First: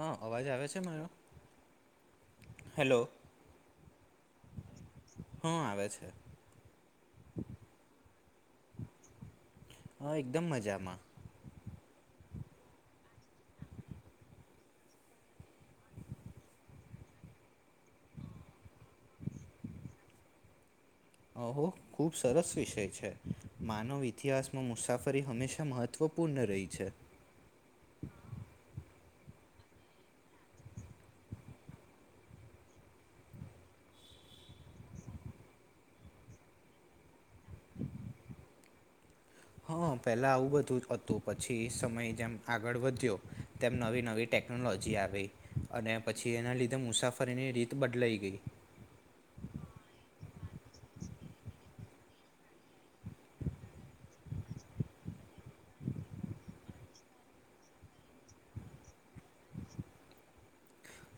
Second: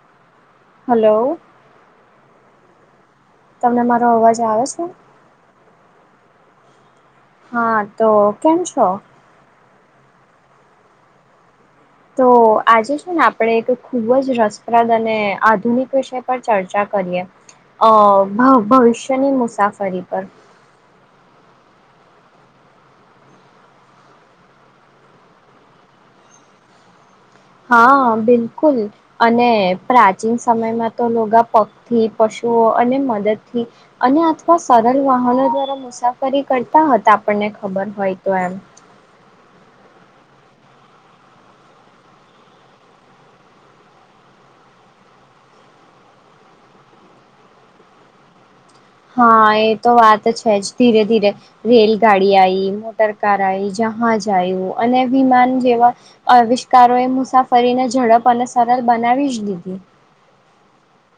અ અવાજ આવે છે મારો હલો હેલો તમને મારો અવાજ આવે છે હા આવે છે હા તો કેમ છો હ એકદમ મજામાં તો આજે છેું ને આપણે એક ખૂબ જ રસપ્રદ અને આધુનિક વિષય પર ચર્ચા કરીએ અ ભવિષ્યની મુસાફરી પર ઓહો ખુબ સરસ વિષય છે માનવ ઈતિહાસમાં મુસાફરી હંમેશા મહત્વપૂર્ણ રહી છે હા બિલકુલ અને પ્રાચીન સમયમાં તો લોગા પગથી પશુઓ અને મદદથી અને અથવા સરળ વાહનો દ્વારા મુસાફરી કરતા હતા આપણને ખબર હોય તો એમ હ પહેલાં આવું બધું જ હતું પછી સમય જેમ આગળ વધ્યો તેમ નવી નવી ટેકનોલોજી આવી અને પછી એના લીધે મુસાફરીની રીત બદલાઈ ગઈ હા એ તો વાત છે જ ધીરે ધીરે રેલગાડી આવી મોટર કાર આવી જહાજ આવ્યું અને વિમાન જેવા આવવિષ્કારો એ મુસાફરીને ઝડપ અને સરળ બનાવી જ દીધી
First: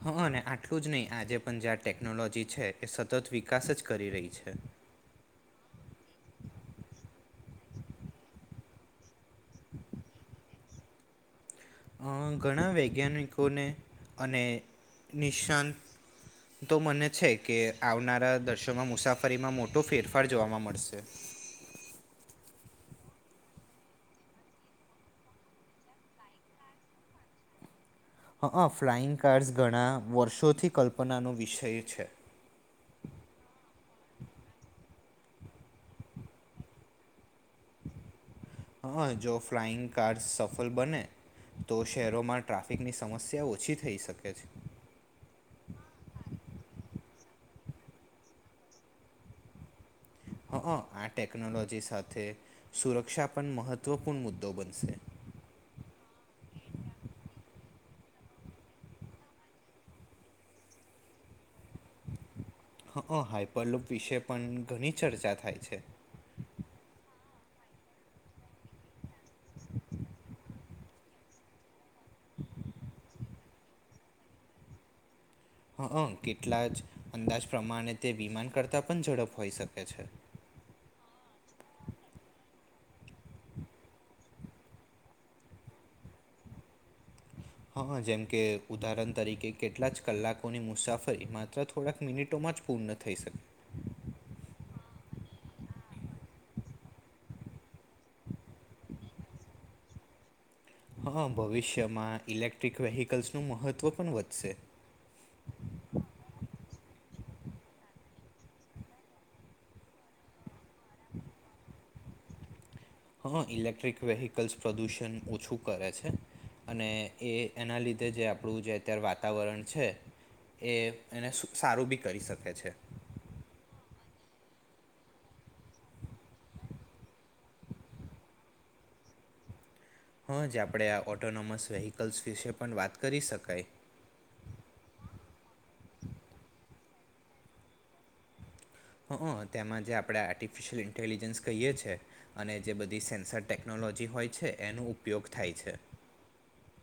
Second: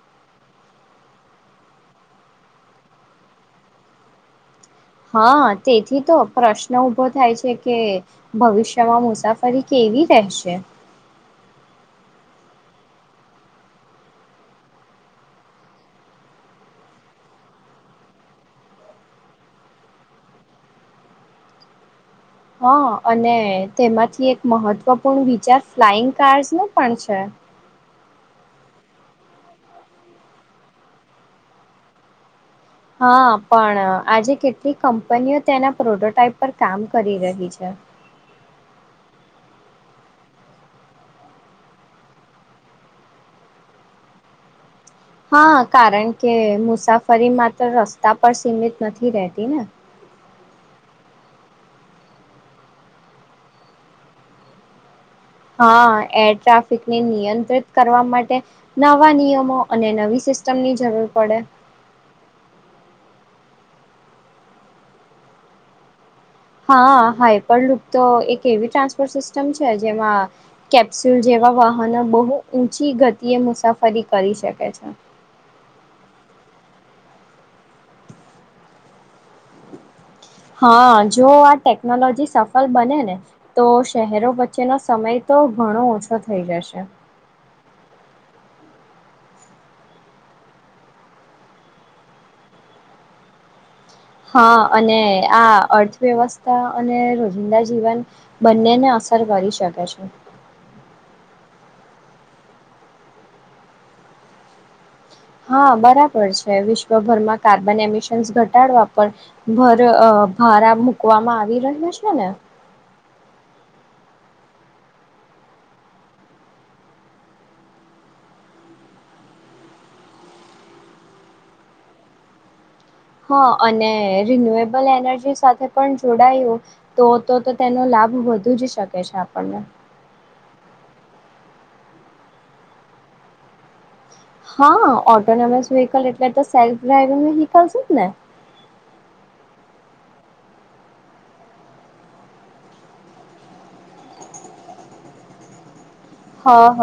હા અને આટલું જ નહીં આજે પણ જ્યાં ટેકનોલોજી છે એ સતત વિકાસ જ કરી રહી છે હા તેથી તો પ્રશ્ન ઉભો થાય છે કે ભવિષ્યમાં મુસાફરી કેવી રહેશે ઘણા વૈજ્ઞાનિકોને અને નિશાનતો મને છે કે આવનારા દર્શોમાં મુસાફરીમાં મોટો ફેરફાર જોવા મળશે હા અને તેમાંથી એક મહત્વપૂર્ણ વિચાર ફ્લાઈંગ કાર્સ નો પણ છે હઅ ફ્લાઈંગ કાર્ડ્સ ઘણા વર્ષોથી કલ્પનાનો વિષય છે હા પણ આજે કેટલી કંપનીઓ તેના પ્રોટોટાઈપ પર કામ કરી રહી છે હા જો ફ્લાઈંગ કાર્સ સફળ બને તો શહેરોમાં ટ્રાફિકની સમસ્યા ઓછી થઈ શકે છે હા કારણ કે મુસાફરી માત્ર રસ્તા પર સીમિત નથી રહેતી ને હઅ આ ટેકનોલોજી સાથે સુરક્ષા પણ મહત્વપૂર્ણ મુદ્દો બનશે હા એર ટ્રાફિકને નિયંત્રિત કરવા માટે નવા નિયમો અને નવી સિસ્ટમની જરૂર પડે હા હાઈપરલુપ વિશે પણ ઘણી ચર્ચા થાય છે હા હાઈપર લુક તો એક એવી ટ્રાન્સપોર્ટ સિસ્ટમ છે જેમાં કેપ્સ્યુલ જેવા વાહનો બહુ ઊંચી ગતિએ મુસાફરી કરી શકે છે હઅ કેટલા જ અંદાજ પ્રમાણે તે વિમાન કરતાં પણ ઝડપ હોઈ શકે છે હા જો આ ટેકનોલોજી સફળ બને ને તો શહેરો વચ્ચેનો સમય તો ઘણો ઓછો થઈ જશે હઅ જેમ કે ઉદાહરણ તરીકે કેટલા જ કલાકોની મુસાફરી માત્ર થોડાક મિનિટોમાં જ પૂર્ણ થઈ શકે હા અને આ અર્થવ્યવસ્થા અને રોજિંદા જીવન બંનેને અસર કરી શકે છે હઅ ભવિષ્યમાં ઇલેક્ટ્રિક વેહકલ્સનું મહત્ત્વ પણ વધશે હા બરાબર છે વિશ્વભરમાં કાર્બન એમિશન ઘટાડવા પર ભર ભારા મકવામાં આવી રહ્યો છે ને હઅ ઇલેક્ટ્રિક વેહીકલ્સ પ્રદૂષણ ઓછું કરે છે અને એ એના લીધે જે આપણું જે અત્યારે વાતાવરણ છે એ એને સારું બી કરી શકે છે હ અને રિન્યુએબલ એનર્જી સાથે પણ જોડાયું તો તો તો તેનો લાભ વધુ જ શકે છે આપણને હં જ આપણે આ ઓઑટોનોમસ વ્હીકલ્સ વિશે પણ વાત કરી શકાય હ ઓટોનોમસ વ્હકલ એટલે તો સેલ્ફ ડ્રાઈવિંગ વ્હકલસ જ ને હઅ તેમાં જે આપણે આર્ટિફિશયલ ઇન્ટેલિજન્સ કહીએ છ છે અને જે બધી સેન્સર ટેકનોલોજી હોય છે એનો ઉપયોગ થાય છે હ હ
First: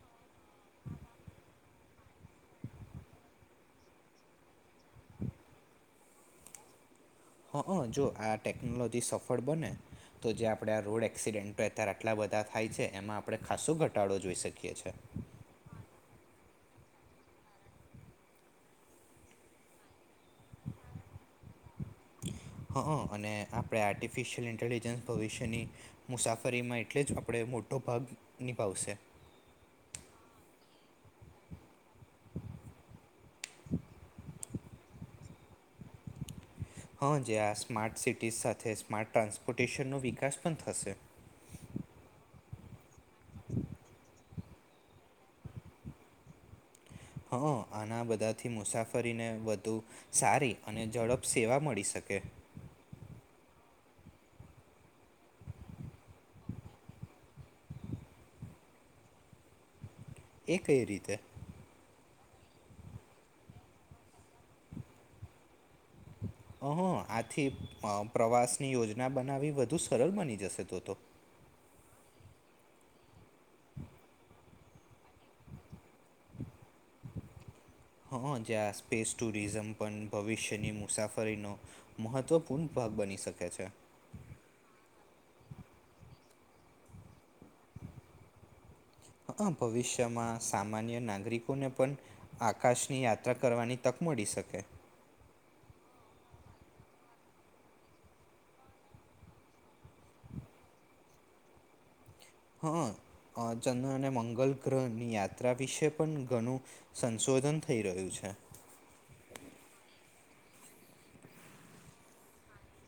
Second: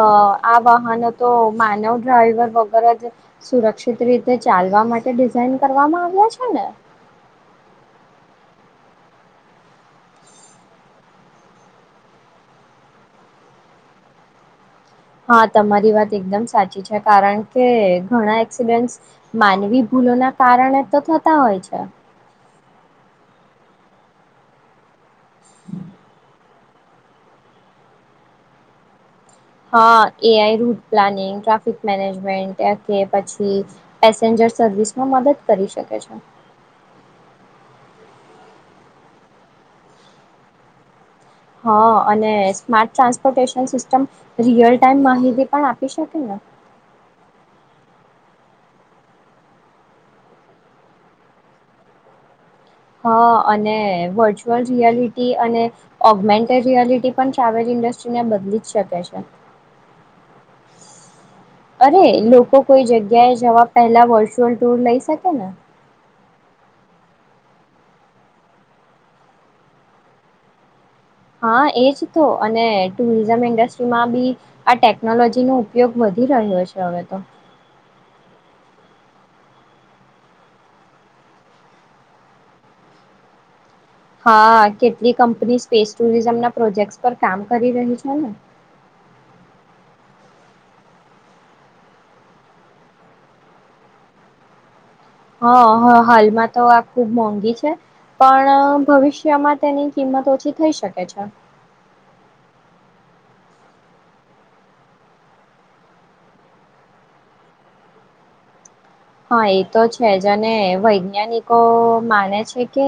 આ વાહનો તો માનવ ડ્રાઈવર વગર જ સુરક્ષિત રીતે ચાલવા માટે ડિઝાઇન કરવામાં આવ્યા છે ને હં હં જો આ ટેકનોલોજી સફળ બને તો જે આપણે આ રોડ એક્સિડેન્ટો અત્યારે આટલા બધા થાય છે એમાં આપણે ખાસો ઘટાડો જોઈ શકીએ છીએ. હા તમારી વાત એકદમ સાચી છે કારણ કે ઘણા એક્સિડન્ટ માનવી ભૂલો ના કારણે તો થતા હોય છે. હ અને આપ આર્ટિફિશયલ ઇન્ટલજસ ભવિષ્યની મુસાફરીમાં એટલે જ આપણે મોટો ભાગ નિભાવશે. હા AI route planning traffic management કે પછી પેસેન્જર સર્વિસમાં મદદ કરી શકે છે આજે આ સ્માર્ટ સિટીઝ સાથે સ્માર્ટ ટ્રાન્સપોર્ટેશનનો વિકાસ પણ થશે હા અને smart transportation system real time માહિતી પણ આપી શકે ને હ આના બધાથી મુસાફરીને વધુ સારી અને ઝડપ સેવા મળી શકે હા અને વર્ચ્યુઅલ રિયાલિટી અને ઓગમેન્ટેડ રિયાલિટી પણ ટ્રાવેલ ઇન્ડસ્ટ્રીને બદલી જ શકે છે. એ કઈ રીતે, અરે લોકો કોઈ જગ્યાએ જવા પહેલા વર્ચ્યુઅલ ટુર લઈ શકે ને [inaudible] હુ આથી પ્રવાસની યોજના બનાવી વધુ સરળ બની જશે તો તો. હા એજ તો અને ટુરિઝમ ઇન્ડસ્ટ્રીમાં ભી આ ટેકનોલોજીનો ઉપયોગ વધી રહ્યો છે હવે તો. હા જ્યાં સ્પેસ ટુરિઝમ પણ ભવિષ્યની મુસાફરીનો મહત્વપૂર્ણ ભાગ બની શકે છે. હા કેટલી કંપની સ્પેસ ટુરિઝમના પ્રોજેક્ટ પર કામ કરી રહી છે ને. હઅ ભવિષ્યમાં સામાન્ય નાગરિકોને પણ આકાશની યાત્રા કરવાની તક મળી શકે. હા હાલમાં તો આ ખૂબ મોંઘી છે પણ ભવિષ્યમાં તેની કિંમત ઓછી થઈ શકે છે. હા ચંદ્ર અને મંગલ ગ્રહની યાત્રા વિશે પણ ઘણું સંશોધન થઈ રહ્યું છે. હા, એ તો છે જ અને વૈજ્ઞાનિકો માને છે કે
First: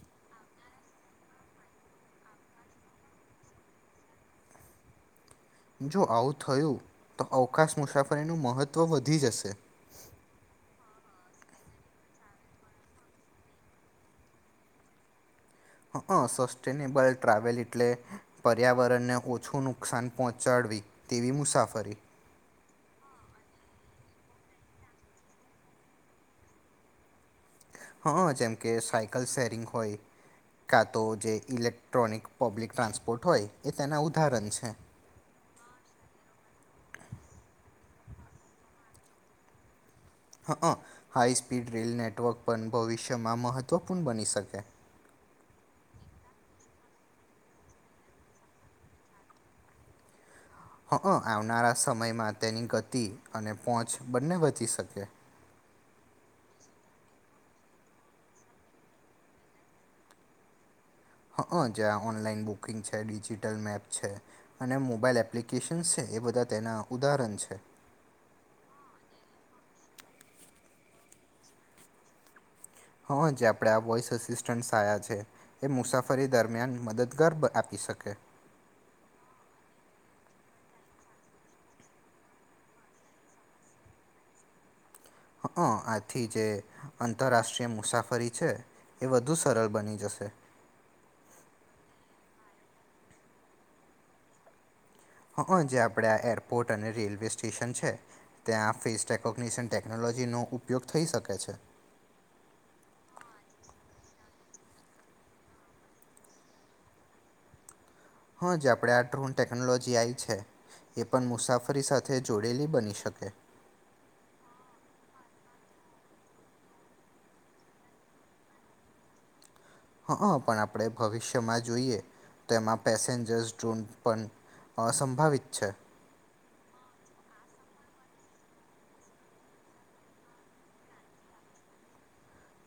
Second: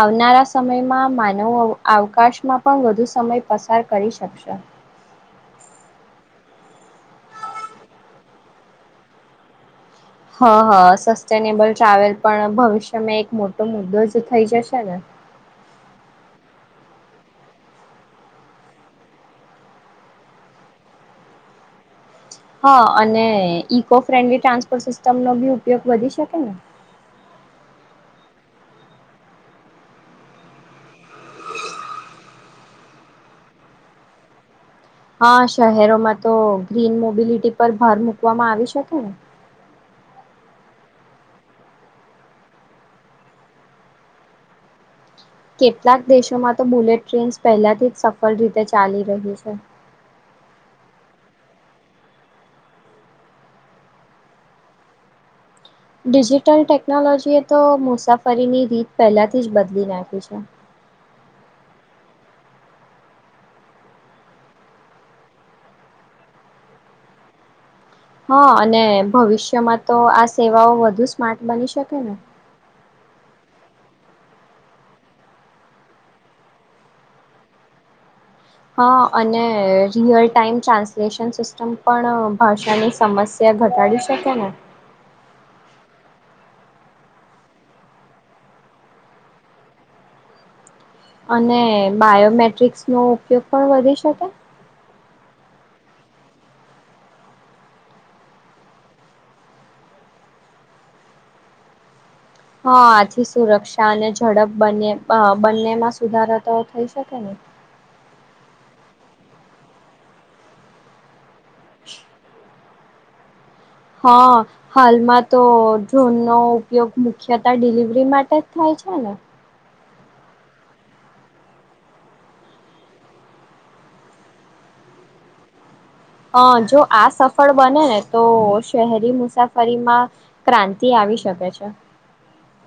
આવનારા સમયમાં માનવો આવકાશમાં પણ વધુ સમય પસાર કરી શકશે. જો આવું થયું તો અવકાશ મુસાફરીનું મહત્વ વધી જશે. હ હા સસ્ટેનેબલ ટ્રાવેલ પણ ભવિષ્યમાં એક મોટો મુદ્દો જ થઈ જશે ને. હ હ સસ્ટેનેબલ ટ્રાવેલ એટલે પર્યાવરણને ઓછું નુકસાન પહોંચાડવી તેવી મુસાફરી હા, અને ઈકો ફ્રેન્ડલી ટ્રાન્સપોર્ટ સિસ્ટમનો ભી ઉપયોગ વધી શકે ને. હા, જેમકે સાયકલ સેરિંગ હોય, કા તો જે ઇલેક્ટ્રોનિક પબ્લિક ટ્રાન્સપોર્ટ હોય એ તેના ઉદાહરણ છે. હા, શહેરોમાં તો ગ્રીન મોબિલિટી પર ભાર મૂકવામાં આવી શકે ને. હ હ હાઈસ્પીડ રેલ નેટવર્ક પણ ભવિષ્યમાં મહત્વપૂર્ણ બની શકે. કેટલાક દેશોમાં તો બુલેટ ટ્રેન્સ પહેલાથી જ સફળ રીતે ચાલી રહી છે. હ હ આવનારા સમયમાં તેની ગતિ અને પહોંચ બંને બચી શકે. ડિજિટલ ટેકનોલોજીએ તો મુસાફરીની રીત પહેલાથી જ બદલી નાખી છે. હ જ્યાં ઓનલાઈન બુકિંગ છે ડિજિટલ મેપ છે અને મોબાઈલ એપ્લિકેશન્સ છે એ બધા તેના ઉદાહરણ છે. હા અને ભવિષ્યમાં તો આ સેવાઓ વધુ સ્માર્ટ બની શકે ને. હ જે આપે આ વોસ અસિસ્ટન્ટ સાયા છે એ મુસાફરી દરમિયાન મદદગાર આપી શકે. હા અને રિયલ ટાઈમ ટ્રાન્સલેશન સિસ્ટમ પણ ભાષાની સમસ્યા ઘટાડી શકે ને. હ આથી જે આંતરરાષ્ટ્રીય મુસાફરી છે એ વધુ સરળ બની જશે. અને બાયોમેટ્રિક્સ નો ઉપયોગ પણ વધી શકે. હં જે આપણે આ એરપોર્ટ અને રેલવે સ્ટેશન છે ત્યાં ફેસ રેકોગ્નિઝન ટેકનોલોજીનો ઉપયોગ થઈ શકે છે. હા આથી સુરક્ષા અને ઝડપ બને બંનેમાં સુધારા તો થઈ શકેને. હા જે આપણેે આ ડ્રોન ટેક્નોલોજી આવી છે એ પણ મુસાફરી સાથે જોડેલી બની શકે. હા હાલમાં તો ડ્રોનનોો ઉપયોગ મુખ્યત ડિલિવરી માટે જ થાય છે ને. હા હ પણ આપણે ભવિષ્યમાં જોઈએ તો એમાં પેસેન્જર્સ ડ્રોન પણ સંભવિત છે. હ જો આ સફળ બને ને તો શહેરી મુસાફરીમાં ક્રાંતિ આવી શકે છે.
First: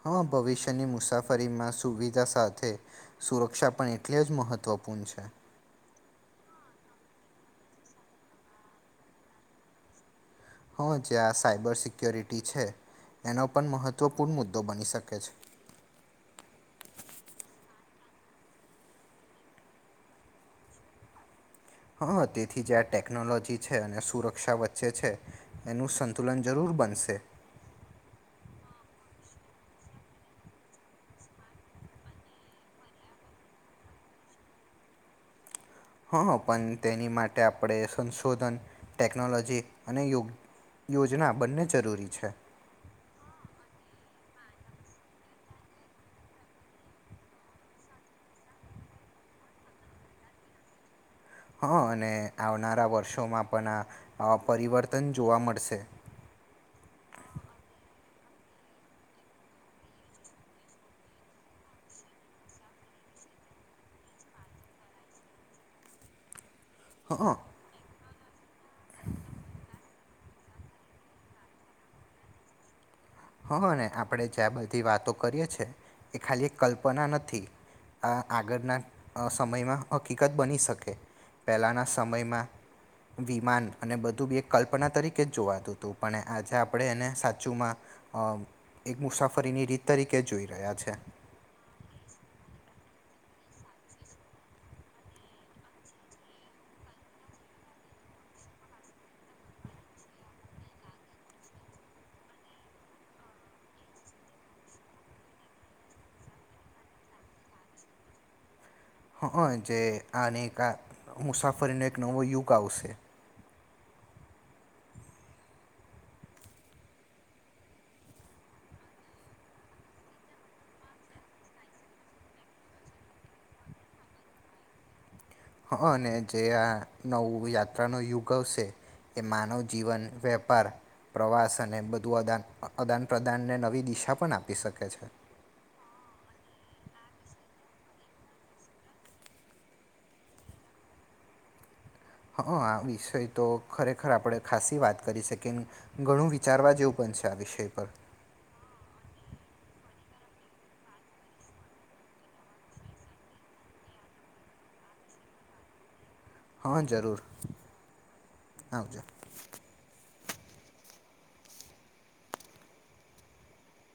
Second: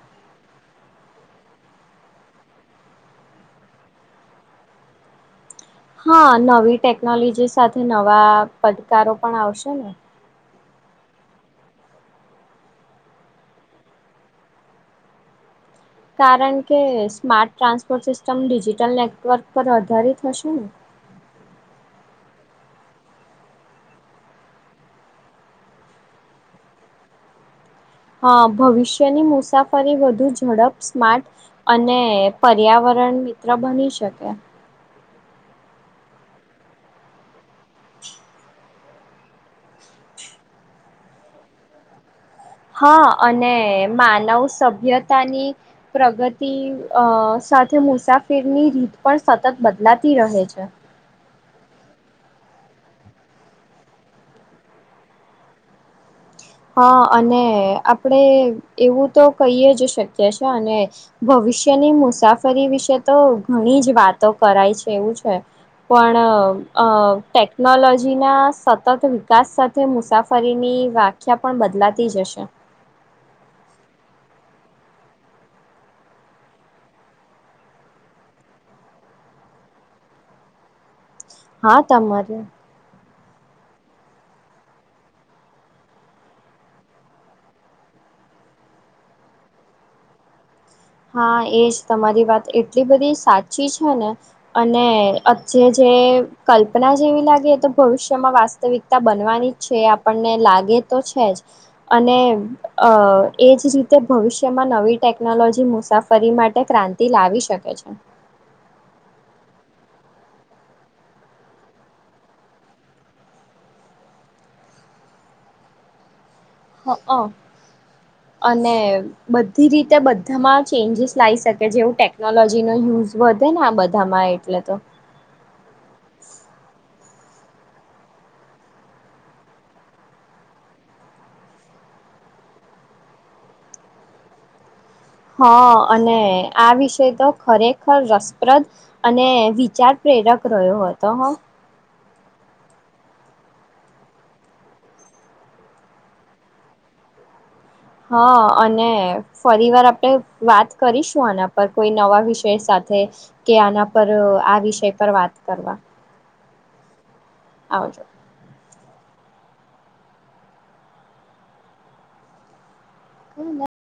હા ભવિષ્યની મુસાફરીમાં સુવિધા સાથે સુરક્ષા પણ એટલી જ મહત્વપૂર્ણ છે. હા નવી ટેકનોલોજી સાથે નવા પડકારો પણ આવશે ને હ જ્યા આ સાયબર સિક્યોરિટી છે એનો પણ મહત્ત્વપૂર્ણ મુદ્દો બની શકે છે. કારણ કે smart transport system digital network પર આધાર હશે ને હા તેથી જે આ ટેકનોલોજી છે અને સુરક્ષા વચ્ચે છે એનું સંતુલન જરૂર બનશે. હા ભવિષ્યની મુસાફરી વધુ ઝડપ સ્માર્ટ અને પર્યાવરણ મિત્ર બની શકે હા પણ તેની માટે આપણે સંશોધન ટેકનોલોજી અનેયો યોજના બંને જરૂરી છે. હા અને માનવ સભ્યતાની પ્રગતિ અ સાથે મુસાફિરની રીત પણ સતત બદલાતી રહે છે. હા અને આવનારા વર્ષોમાં પણ આ પરિવર્તન જોવા મળશે. હ અને આપણેે એવું તો કહીએ જ શકીએીએ અને ભવિષ્યની મુસાફરી વિશે તો ઘણી જ વાતો કરાય છે એવું છે પણ અ હં ટેકનોલોજી જીનાસ સતત વિકાસ સાથે મુસ સાફારીની વાગ ખ્યા પણ બદલાતીજ હશે. હ ને આપણે જે આ બધી વાતો કરીએ છે એ ખાલી એક કલ્પના નથી આ આગળના સમયમાં હકીકત બની શકે. હા પહેલાંના તમારે સમયમાં વિમાન અને બધું બી એક કલ્પના તરીકે જ જોવાતું હતું પણ આજે આપણે એને સાચુંમાં અ એક મુસાફરીની રીત તરીકે જોઈએ. હા એજ તમારી વાત એટલી બધી સાચી છે ને અને જે જે કલ્પના જેવી લાગે એ તો ભવિષ્યમાં વાસ્તવિકતા બનવાની જ છે આપણને લાગે તો છે જ અને અ એજ રીતે ભવિષ્યમાં નવી ટેકનોલોજી મુસાફરી માટે ક્રાંતિ લાવી શકે છે. હ જે આની આ મુસાફરીનો એક નવો યુગ આવશે. હ અ અને બધી રીતે બધામાં ચેન્જીસ લાવી શકે જેવું ટેકનોલોજીનો યુઝ વધે ને આ બધામાં એટલે તો. હ અને જે આ નવું યાત્રા ન યુગ આવશે એ માનવ જીવન વેપાર પ્રવાસ અને બધું અદાન આદાન પ્રદાનને નવી દિશા પણ આપી શકે છે. હા અને આ વિષય તો ખરેખર રસપ્રદ અને વિચાર પ્રેરક રહ્યો હતો હ. હા આ વિષય તો ખરેખર આપણે ખાસી વાત કરી શકી ઘણું વિચારવા જેવું પણ છે આ વિષય. પર હા અને ફરી વાર આપ ડે વાત કરીશું આના પર કોઈ નવા વિષય સાથે કે આના પર આ વિષય પર વાત કરવા. હા જરૂર. આવજો. આવજો. [unintelligible]